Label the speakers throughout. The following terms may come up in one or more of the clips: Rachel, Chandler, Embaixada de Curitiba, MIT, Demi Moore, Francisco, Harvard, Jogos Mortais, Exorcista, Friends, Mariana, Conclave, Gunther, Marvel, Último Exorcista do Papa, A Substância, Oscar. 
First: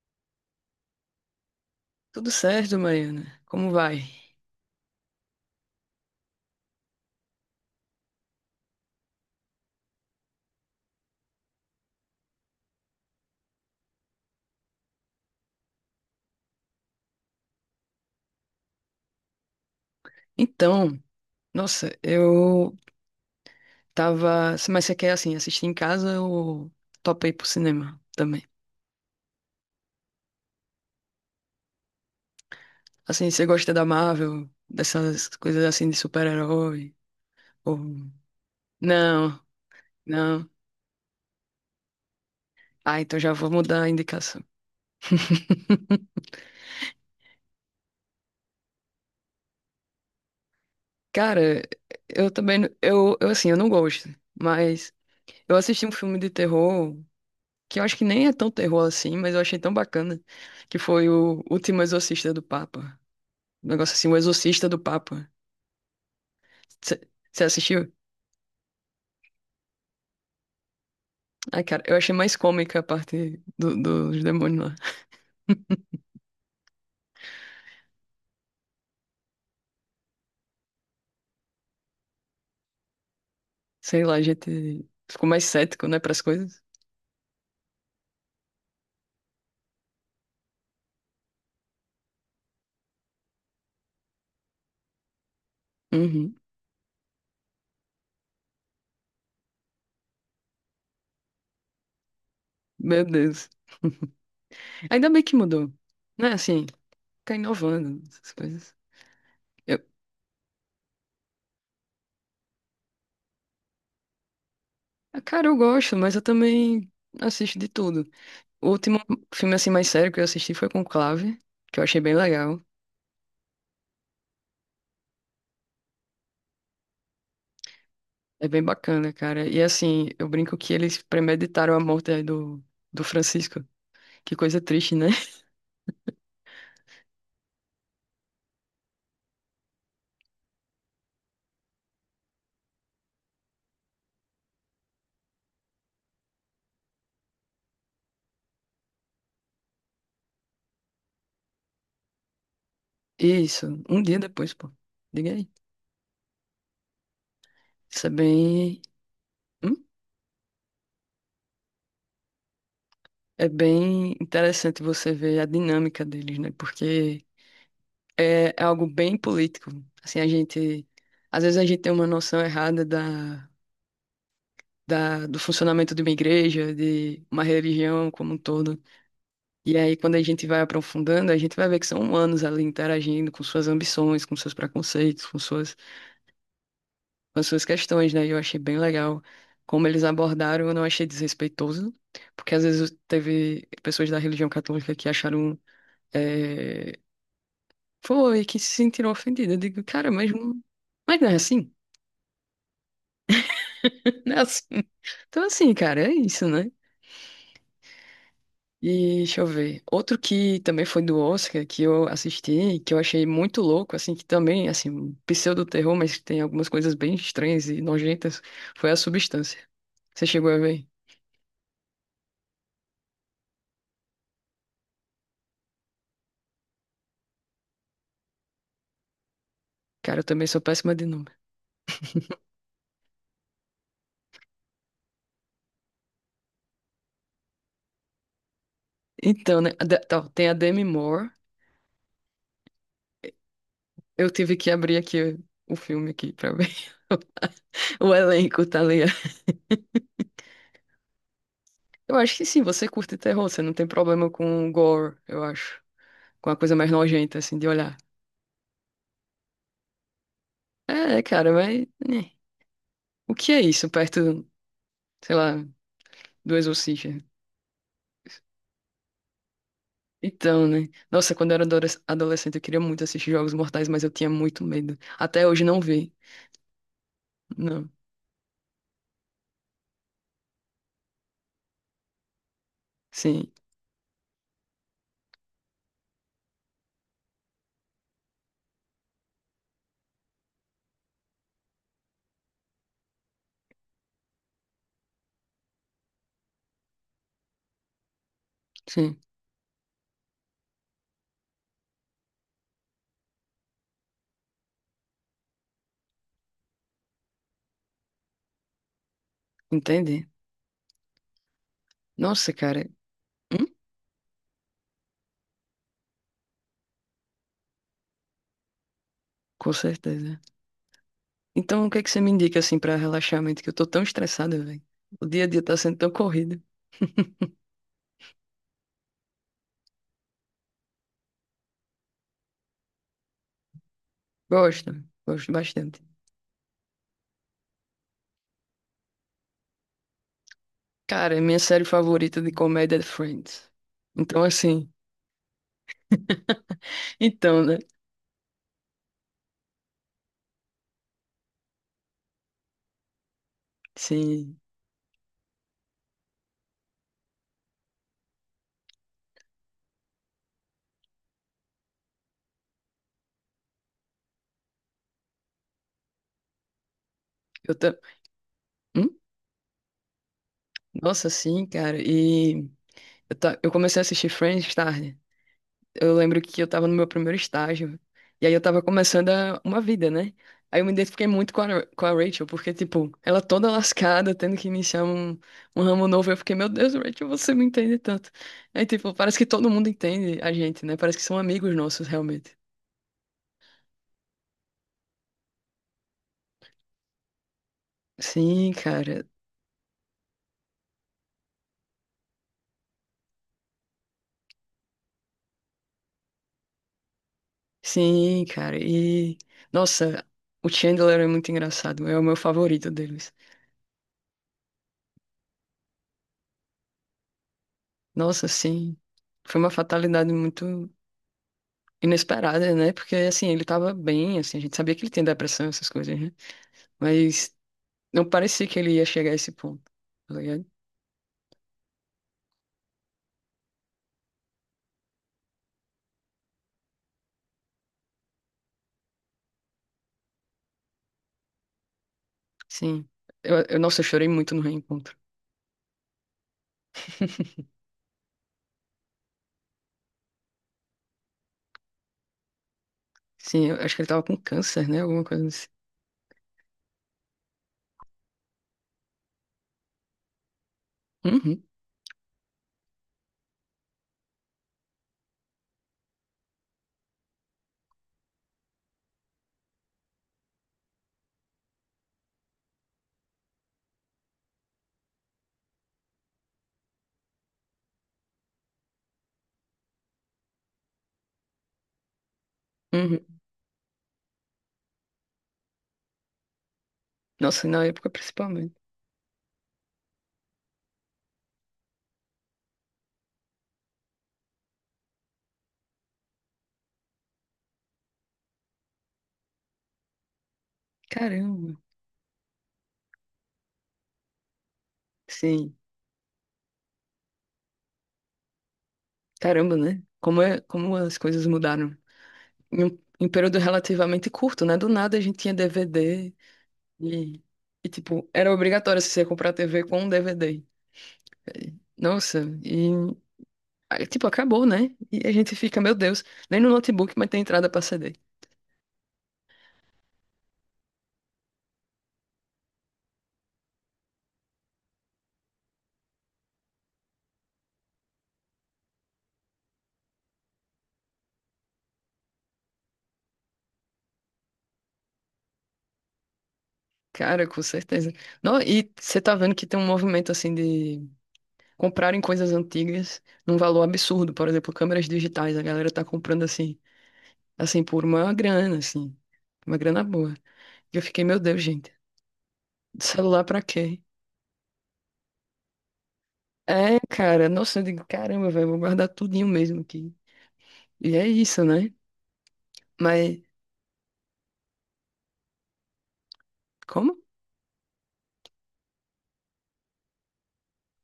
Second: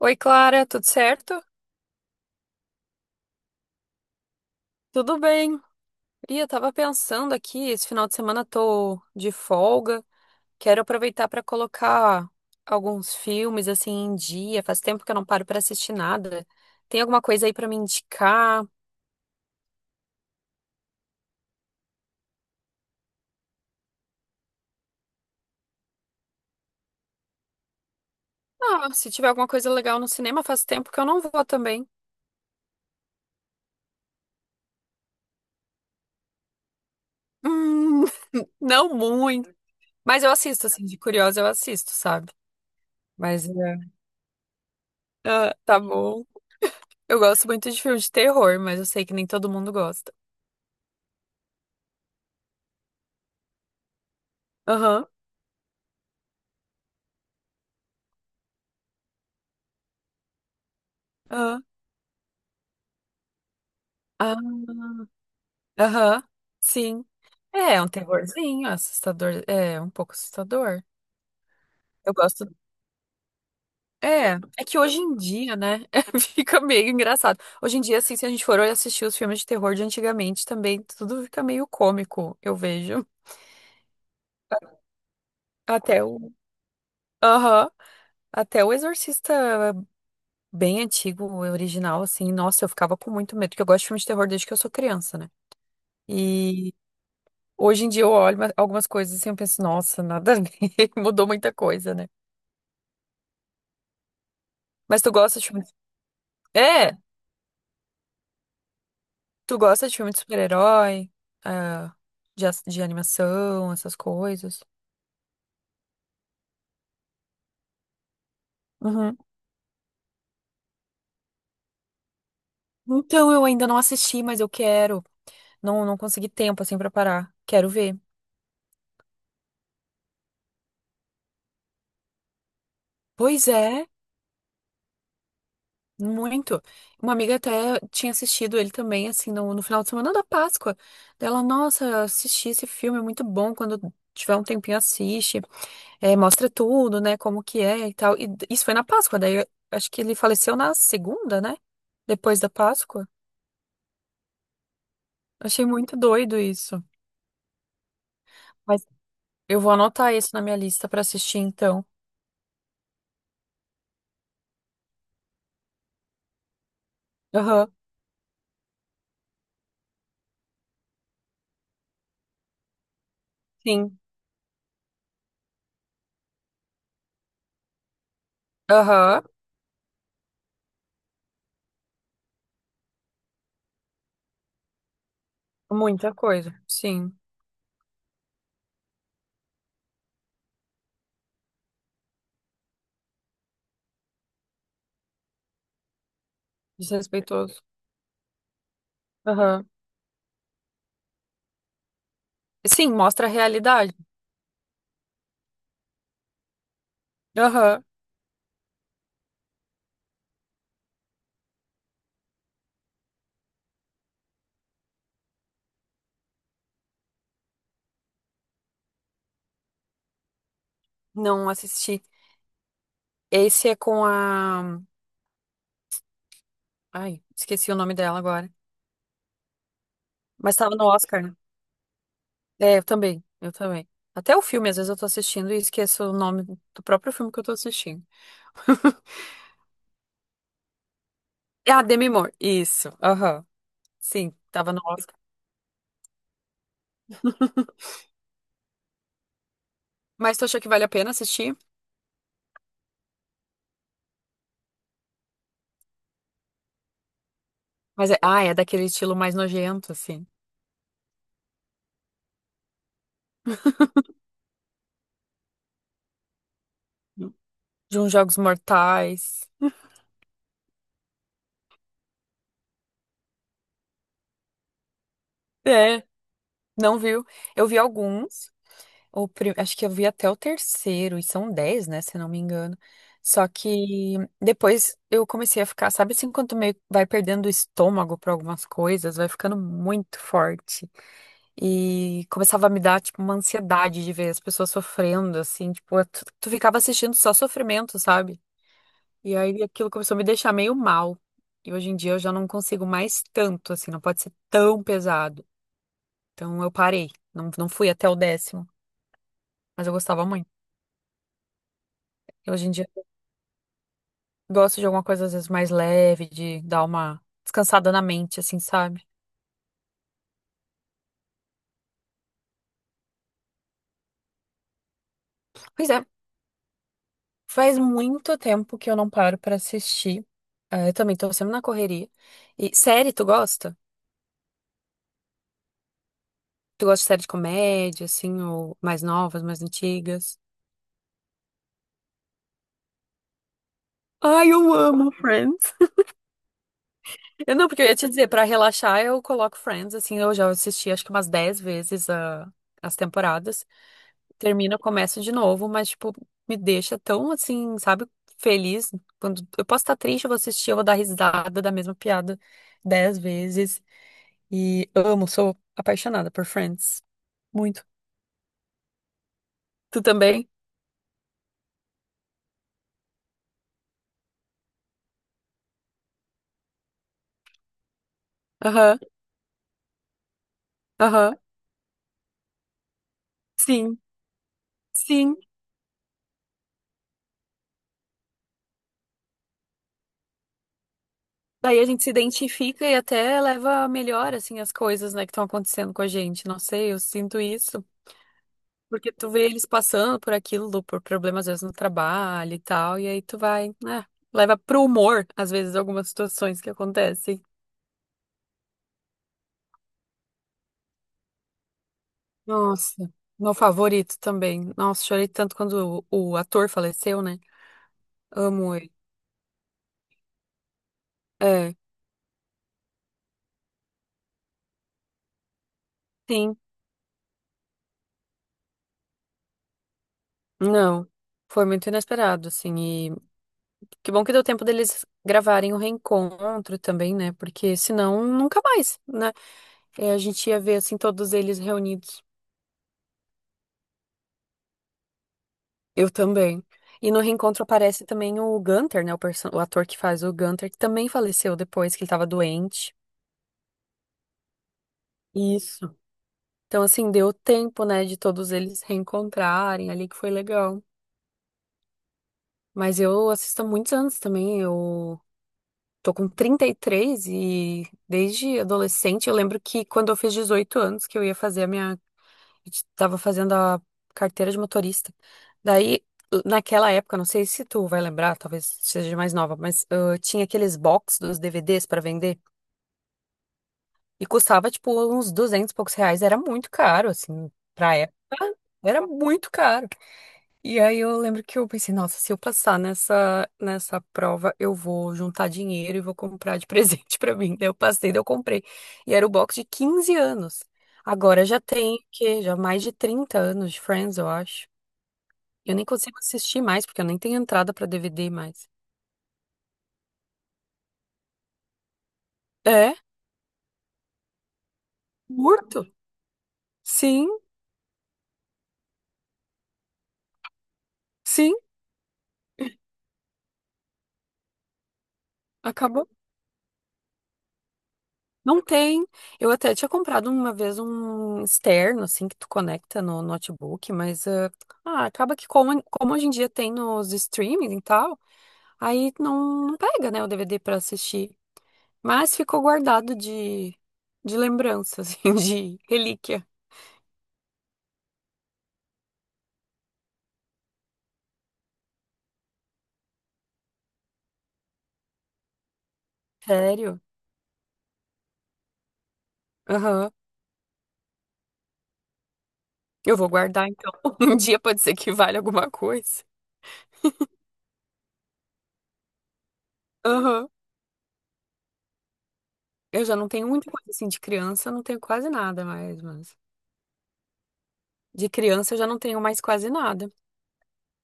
Speaker 1: Oi, Clara, tudo certo?
Speaker 2: Tudo certo, Mariana? Como vai?
Speaker 1: Tudo bem. E eu tava pensando aqui, esse final de semana tô de folga. Quero aproveitar para colocar alguns filmes assim em dia. Faz tempo que eu não paro para assistir nada. Tem alguma coisa aí para me indicar?
Speaker 2: Então, nossa, eu tava. Mas você quer, assim, assistir em casa ou topei pro cinema também?
Speaker 1: Ah, se tiver alguma coisa legal no cinema, faz tempo que eu não vou também.
Speaker 2: Assim, você gosta da Marvel, dessas coisas assim de super-herói? Ou...
Speaker 1: Hum, não
Speaker 2: Não,
Speaker 1: muito. Mas eu
Speaker 2: não.
Speaker 1: assisto, assim, de curiosa eu assisto, sabe?
Speaker 2: Ah, então já
Speaker 1: Mas
Speaker 2: vou mudar a
Speaker 1: é.
Speaker 2: indicação.
Speaker 1: Ah, tá bom. Eu gosto muito de filme de terror, mas eu sei que nem todo mundo gosta.
Speaker 2: Cara, eu também. Eu, assim, eu não gosto, mas
Speaker 1: Aham.
Speaker 2: eu assisti um filme de terror. Que eu acho que nem é tão terror assim, mas eu achei tão bacana, que foi o
Speaker 1: Aham.
Speaker 2: Último Exorcista do Papa. Um negócio assim, o
Speaker 1: Ah,
Speaker 2: Exorcista do Papa.
Speaker 1: aham, sim.
Speaker 2: Você
Speaker 1: É um
Speaker 2: assistiu?
Speaker 1: terrorzinho, assustador. É um pouco assustador.
Speaker 2: Ai, cara, eu
Speaker 1: Eu
Speaker 2: achei mais
Speaker 1: gosto.
Speaker 2: cômica a parte dos
Speaker 1: É,
Speaker 2: demônios
Speaker 1: é
Speaker 2: lá.
Speaker 1: que hoje em dia, né? Fica meio engraçado. Hoje em dia, assim, se a gente for assistir os filmes de terror de antigamente também, tudo fica meio cômico, eu vejo.
Speaker 2: Sei lá, a gente ficou mais cético, né,
Speaker 1: Até
Speaker 2: pras
Speaker 1: o.
Speaker 2: coisas.
Speaker 1: Aham. Até o Exorcista bem antigo, o original, assim, nossa, eu ficava com muito medo, porque eu gosto de filmes de terror desde que eu sou criança, né?
Speaker 2: Uhum.
Speaker 1: E hoje em dia eu olho algumas coisas assim, eu penso, nossa, nada a ver, mudou muita coisa, né?
Speaker 2: Meu Deus.
Speaker 1: Mas
Speaker 2: Ainda
Speaker 1: tu
Speaker 2: bem que
Speaker 1: gosta de filme
Speaker 2: mudou.
Speaker 1: de.
Speaker 2: Né, assim,
Speaker 1: É,
Speaker 2: fica inovando essas coisas.
Speaker 1: tu
Speaker 2: Eu,
Speaker 1: gosta de filme de super-herói, ah, de animação, essas coisas.
Speaker 2: ah, cara, eu gosto, mas eu também assisto de tudo. O último
Speaker 1: Uhum.
Speaker 2: filme, assim, mais sério que eu assisti foi Conclave, que eu achei bem legal.
Speaker 1: Então, eu ainda não assisti, mas eu quero. Não, não consegui tempo, assim, pra parar. Quero ver.
Speaker 2: É bem bacana, cara. E assim, eu brinco que eles premeditaram a morte aí do
Speaker 1: Pois
Speaker 2: Francisco.
Speaker 1: é,
Speaker 2: Que coisa triste, né?
Speaker 1: muito. Uma amiga até tinha assistido ele também, assim, no final de semana da Páscoa. Dela, nossa, assisti esse filme, é muito bom. Quando tiver um tempinho, assiste. É, mostra tudo, né? Como que é e tal. Isso foi na Páscoa, daí eu acho que ele faleceu na segunda, né? Depois da Páscoa.
Speaker 2: Isso, um dia depois, pô. Diga aí.
Speaker 1: Achei muito doido isso.
Speaker 2: Isso é bem.
Speaker 1: Mas eu vou
Speaker 2: Hum?
Speaker 1: anotar isso na minha lista pra assistir, então.
Speaker 2: É bem interessante você ver a dinâmica deles, né? Porque
Speaker 1: Aham,
Speaker 2: é algo bem político. Assim, a gente. Às vezes a gente tem uma noção errada
Speaker 1: sim.
Speaker 2: da, do funcionamento de uma igreja, de uma religião como um todo.
Speaker 1: Aham,
Speaker 2: E aí, quando a gente vai aprofundando, a gente vai ver que são humanos ali interagindo com suas ambições, com seus preconceitos, com suas
Speaker 1: muita coisa. Sim,
Speaker 2: as suas questões, né? E eu achei bem legal como eles abordaram, eu não achei desrespeitoso, porque às vezes teve pessoas da religião católica que acharam, é,
Speaker 1: desrespeitoso.
Speaker 2: foi, que se sentiram ofendidas. Eu
Speaker 1: Aham.
Speaker 2: digo, cara, mas não é assim,
Speaker 1: Sim, mostra a realidade.
Speaker 2: não é assim. Então, assim, cara, é isso, né?
Speaker 1: Aham,
Speaker 2: E deixa eu ver. Outro que também foi do Oscar, que eu assisti, que eu achei muito louco, assim, que também, assim, um pseudo-terror, mas que tem algumas coisas bem estranhas e nojentas, foi A Substância. Você chegou a ver?
Speaker 1: não assisti. Esse é com a. Ai, esqueci o nome dela agora.
Speaker 2: Cara, eu também
Speaker 1: Mas
Speaker 2: sou
Speaker 1: tava no
Speaker 2: péssima de
Speaker 1: Oscar,
Speaker 2: nome.
Speaker 1: né? É, eu também, eu também. Até o filme, às vezes eu tô assistindo e esqueço o nome do próprio filme que eu tô assistindo.
Speaker 2: Então, né? Tem a Demi Moore.
Speaker 1: Ah, Demi Moore. Isso. Aham.
Speaker 2: Eu
Speaker 1: Sim,
Speaker 2: tive que
Speaker 1: tava no
Speaker 2: abrir
Speaker 1: Oscar.
Speaker 2: aqui o filme aqui pra ver o elenco, tá ali.
Speaker 1: Mas tu achou que vale a pena assistir?
Speaker 2: Eu acho que sim, você curte terror, você não tem problema com o gore, eu acho. Com a coisa mais nojenta, assim, de olhar.
Speaker 1: Mas é, ah, é daquele estilo mais nojento, assim.
Speaker 2: É, cara, mas, né, o que é isso perto, sei lá, do Exorcista?
Speaker 1: De uns Jogos Mortais.
Speaker 2: Então, né? Nossa, quando eu era adolescente, eu queria muito assistir Jogos Mortais, mas eu tinha muito medo. Até hoje não
Speaker 1: É,
Speaker 2: vi.
Speaker 1: não viu? Eu vi
Speaker 2: Não.
Speaker 1: alguns. Acho que eu vi até o terceiro, e são 10, né, se eu não me engano. Só
Speaker 2: Sim,
Speaker 1: que depois eu comecei a ficar, sabe, assim, quando tu meio vai perdendo o estômago para algumas coisas, vai ficando muito forte. E começava a me dar, tipo, uma ansiedade de ver as pessoas sofrendo, assim, tipo, tu ficava assistindo só sofrimento, sabe?
Speaker 2: sim.
Speaker 1: E aí aquilo começou a me deixar meio mal. E hoje em dia eu já não consigo mais tanto, assim, não pode ser tão pesado. Então eu parei, não, não fui até o 10º, mas eu gostava
Speaker 2: Entende?
Speaker 1: muito. E
Speaker 2: Nossa,
Speaker 1: hoje em
Speaker 2: cara.
Speaker 1: dia
Speaker 2: Hum?
Speaker 1: gosto de alguma coisa, às vezes, mais leve, de dar uma descansada na mente, assim, sabe?
Speaker 2: Com certeza. Então, o que é que você me indica assim pra relaxamento? Que eu tô tão estressada, velho. O dia a dia tá
Speaker 1: Pois
Speaker 2: sendo
Speaker 1: é,
Speaker 2: tão corrido.
Speaker 1: faz muito tempo que eu não paro pra assistir. Eu também tô sempre na correria. E série, tu gosta?
Speaker 2: Gosto, gosto bastante.
Speaker 1: Tu gosta de série de comédia, assim, ou mais novas, mais antigas?
Speaker 2: Cara, é minha série favorita de comédia é Friends. Então,
Speaker 1: Ai, eu
Speaker 2: assim.
Speaker 1: amo Friends. Eu
Speaker 2: Então,
Speaker 1: não,
Speaker 2: né?
Speaker 1: porque eu ia te dizer, pra relaxar eu coloco Friends, assim, eu já assisti acho que umas 10 vezes as temporadas.
Speaker 2: Sim.
Speaker 1: Termina, começa de novo, mas, tipo, me deixa tão assim, sabe, feliz. Quando eu posso estar triste, eu vou assistir, eu vou dar risada da mesma piada 10 vezes. E amo, sou apaixonada por Friends.
Speaker 2: Eu
Speaker 1: Muito.
Speaker 2: tô. Hum?
Speaker 1: Tu também?
Speaker 2: Nossa, sim, cara. E eu, tá... eu comecei a assistir Friends tarde. Eu lembro que eu tava no meu primeiro estágio. E aí eu tava
Speaker 1: Aham,
Speaker 2: uma vida, né? Aí eu me identifiquei
Speaker 1: aham.
Speaker 2: muito com a, com a Rachel, porque, tipo, ela toda
Speaker 1: Sim,
Speaker 2: lascada, tendo que iniciar
Speaker 1: sim.
Speaker 2: um, um ramo novo. Eu fiquei, meu Deus, Rachel, você me entende tanto. Aí, tipo, parece que todo mundo entende a gente, né? Parece que são amigos
Speaker 1: Daí a gente
Speaker 2: nossos,
Speaker 1: se
Speaker 2: realmente.
Speaker 1: identifica e até leva a melhor, assim, as coisas, né, que estão acontecendo com a gente. Não sei, eu sinto isso.
Speaker 2: Sim,
Speaker 1: Porque
Speaker 2: cara.
Speaker 1: tu vê eles passando por aquilo, por problemas às vezes no trabalho e tal, e aí tu vai, né, leva pro humor, às vezes, algumas situações que acontecem.
Speaker 2: Sim, cara. E, nossa, o Chandler é muito engraçado. É o meu favorito
Speaker 1: Nossa,
Speaker 2: deles.
Speaker 1: meu favorito também. Nossa, chorei tanto quando o ator faleceu, né?
Speaker 2: Nossa,
Speaker 1: Amo ele.
Speaker 2: sim. Foi uma fatalidade muito
Speaker 1: É,
Speaker 2: inesperada, né? Porque assim, ele tava bem, assim, a gente sabia que ele tem depressão, essas coisas, né?
Speaker 1: sim,
Speaker 2: Mas não parecia que ele ia chegar a esse ponto, tá ligado?
Speaker 1: não. Foi muito inesperado, assim, e que bom que deu tempo deles gravarem o reencontro também, né? Porque senão nunca mais, né? É, a gente ia ver, assim, todos eles reunidos.
Speaker 2: Sim. Eu, nossa, eu chorei muito no reencontro.
Speaker 1: Eu também. E no reencontro aparece também o Gunther, né? O ator que faz o Gunther, que também faleceu depois que ele tava doente.
Speaker 2: Sim, eu acho que ele tava com câncer, né? Alguma coisa assim.
Speaker 1: Isso. Então, assim, deu tempo, né, de todos eles reencontrarem ali, que foi legal.
Speaker 2: Uhum,
Speaker 1: Mas eu assisto há muitos anos também. Eu tô com 33 e desde adolescente eu lembro que quando eu fiz 18 anos que eu ia fazer a minha, estava fazendo a carteira de motorista. Daí, naquela época, não sei se tu vai lembrar, talvez seja mais nova, mas tinha aqueles box dos DVDs para vender
Speaker 2: uhum.
Speaker 1: e custava tipo uns 200 e poucos reais, era muito caro assim
Speaker 2: Nossa, na
Speaker 1: pra
Speaker 2: época
Speaker 1: época.
Speaker 2: principalmente.
Speaker 1: Era muito caro. E aí eu lembro que eu pensei, nossa, se eu passar nessa prova, eu vou juntar dinheiro e vou comprar de presente pra mim. Daí eu passei, daí eu comprei. E era o box de 15 anos. Agora já
Speaker 2: Caramba.
Speaker 1: tem, o quê? Já mais de 30 anos de Friends, eu acho.
Speaker 2: Sim.
Speaker 1: Eu nem consigo assistir mais, porque eu nem tenho entrada pra DVD mais.
Speaker 2: Caramba, né? Como é, como as coisas mudaram. Em um,
Speaker 1: É,
Speaker 2: em um período relativamente curto, né? Do nada a gente tinha
Speaker 1: curto.
Speaker 2: DVD
Speaker 1: Sim,
Speaker 2: e, e tipo, era obrigatório você comprar TV com um DVD.
Speaker 1: sim,
Speaker 2: Nossa, e aí, tipo, acabou, né? E a gente fica, meu
Speaker 1: acabou.
Speaker 2: Deus, nem no notebook, mas tem entrada pra CD.
Speaker 1: Não tem. Eu até tinha comprado uma vez um externo, assim, que tu conecta no notebook, mas acaba que, como hoje em dia tem nos streaming e tal, aí não pega, né, o DVD pra assistir. Mas ficou guardado de lembrança, assim, de relíquia.
Speaker 2: Cara, com certeza. Não, e você tá vendo que tem um movimento assim de comprarem coisas antigas num valor absurdo. Por exemplo, câmeras digitais, a galera tá comprando assim,
Speaker 1: Sério?
Speaker 2: assim, por uma grana, assim, uma grana
Speaker 1: Aham.
Speaker 2: boa. E eu fiquei, meu Deus, gente,
Speaker 1: Eu vou
Speaker 2: celular pra
Speaker 1: guardar, então.
Speaker 2: quê?
Speaker 1: Um dia pode ser que valha alguma coisa.
Speaker 2: É, cara, nossa, eu digo, caramba, velho, vou guardar tudinho mesmo aqui.
Speaker 1: Aham.
Speaker 2: E é isso, né?
Speaker 1: Eu já não
Speaker 2: Mas
Speaker 1: tenho muita coisa assim de criança, eu não tenho quase nada mais, mas
Speaker 2: como?
Speaker 1: de criança eu já não tenho mais quase nada.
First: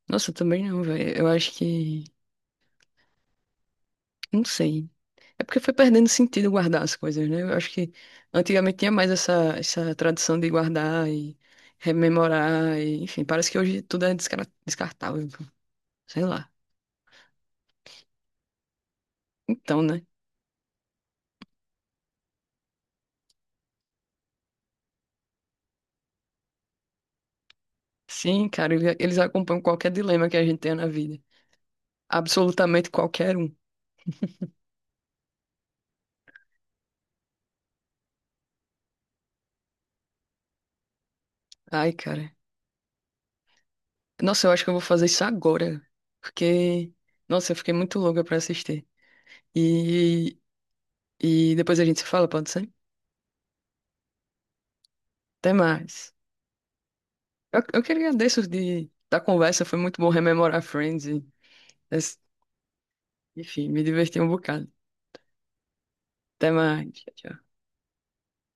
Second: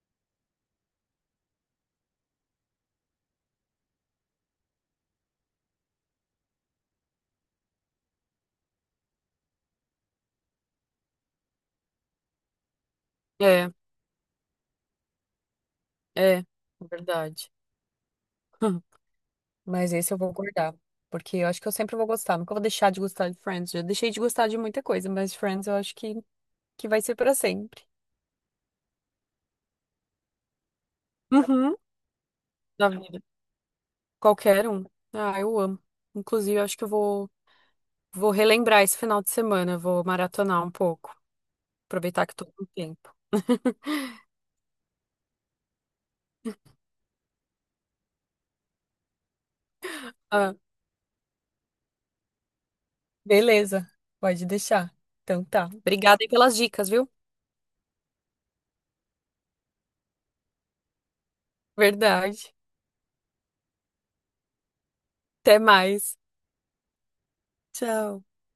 Speaker 2: Nossa, eu também não, velho. Eu acho que. Não sei. É porque foi perdendo sentido guardar as coisas, né? Eu acho que antigamente tinha mais essa, essa tradição de guardar e rememorar, e, enfim, parece que
Speaker 1: É,
Speaker 2: hoje tudo é descartável, sei
Speaker 1: é,
Speaker 2: lá.
Speaker 1: verdade.
Speaker 2: Então,
Speaker 1: Mas
Speaker 2: né?
Speaker 1: esse eu vou guardar, porque eu acho que eu sempre vou gostar, nunca vou deixar de gostar de Friends. Já deixei de gostar de muita coisa, mas Friends eu acho que vai ser pra sempre.
Speaker 2: Sim, cara, eles acompanham qualquer dilema que a gente tenha na vida.
Speaker 1: Uhum, na
Speaker 2: Absolutamente
Speaker 1: vida.
Speaker 2: qualquer um.
Speaker 1: Qualquer um. Ah, eu amo. Inclusive, eu acho que eu vou relembrar esse final de semana, vou maratonar um pouco,
Speaker 2: Ai,
Speaker 1: aproveitar
Speaker 2: cara.
Speaker 1: que tô com tempo.
Speaker 2: Nossa, eu acho que eu vou fazer isso agora, porque, nossa, eu fiquei muito louca pra assistir. E,
Speaker 1: Ah,
Speaker 2: e depois a gente se fala, pode ser?
Speaker 1: beleza, pode deixar. Então
Speaker 2: Até
Speaker 1: tá.
Speaker 2: mais.
Speaker 1: Obrigada aí pelas dicas, viu?
Speaker 2: Eu que agradeço da conversa, foi muito bom rememorar Friends. E,
Speaker 1: Verdade.
Speaker 2: enfim, me diverti um bocado.
Speaker 1: Até mais.
Speaker 2: Até mais. Tchau, tchau.
Speaker 1: Tchau.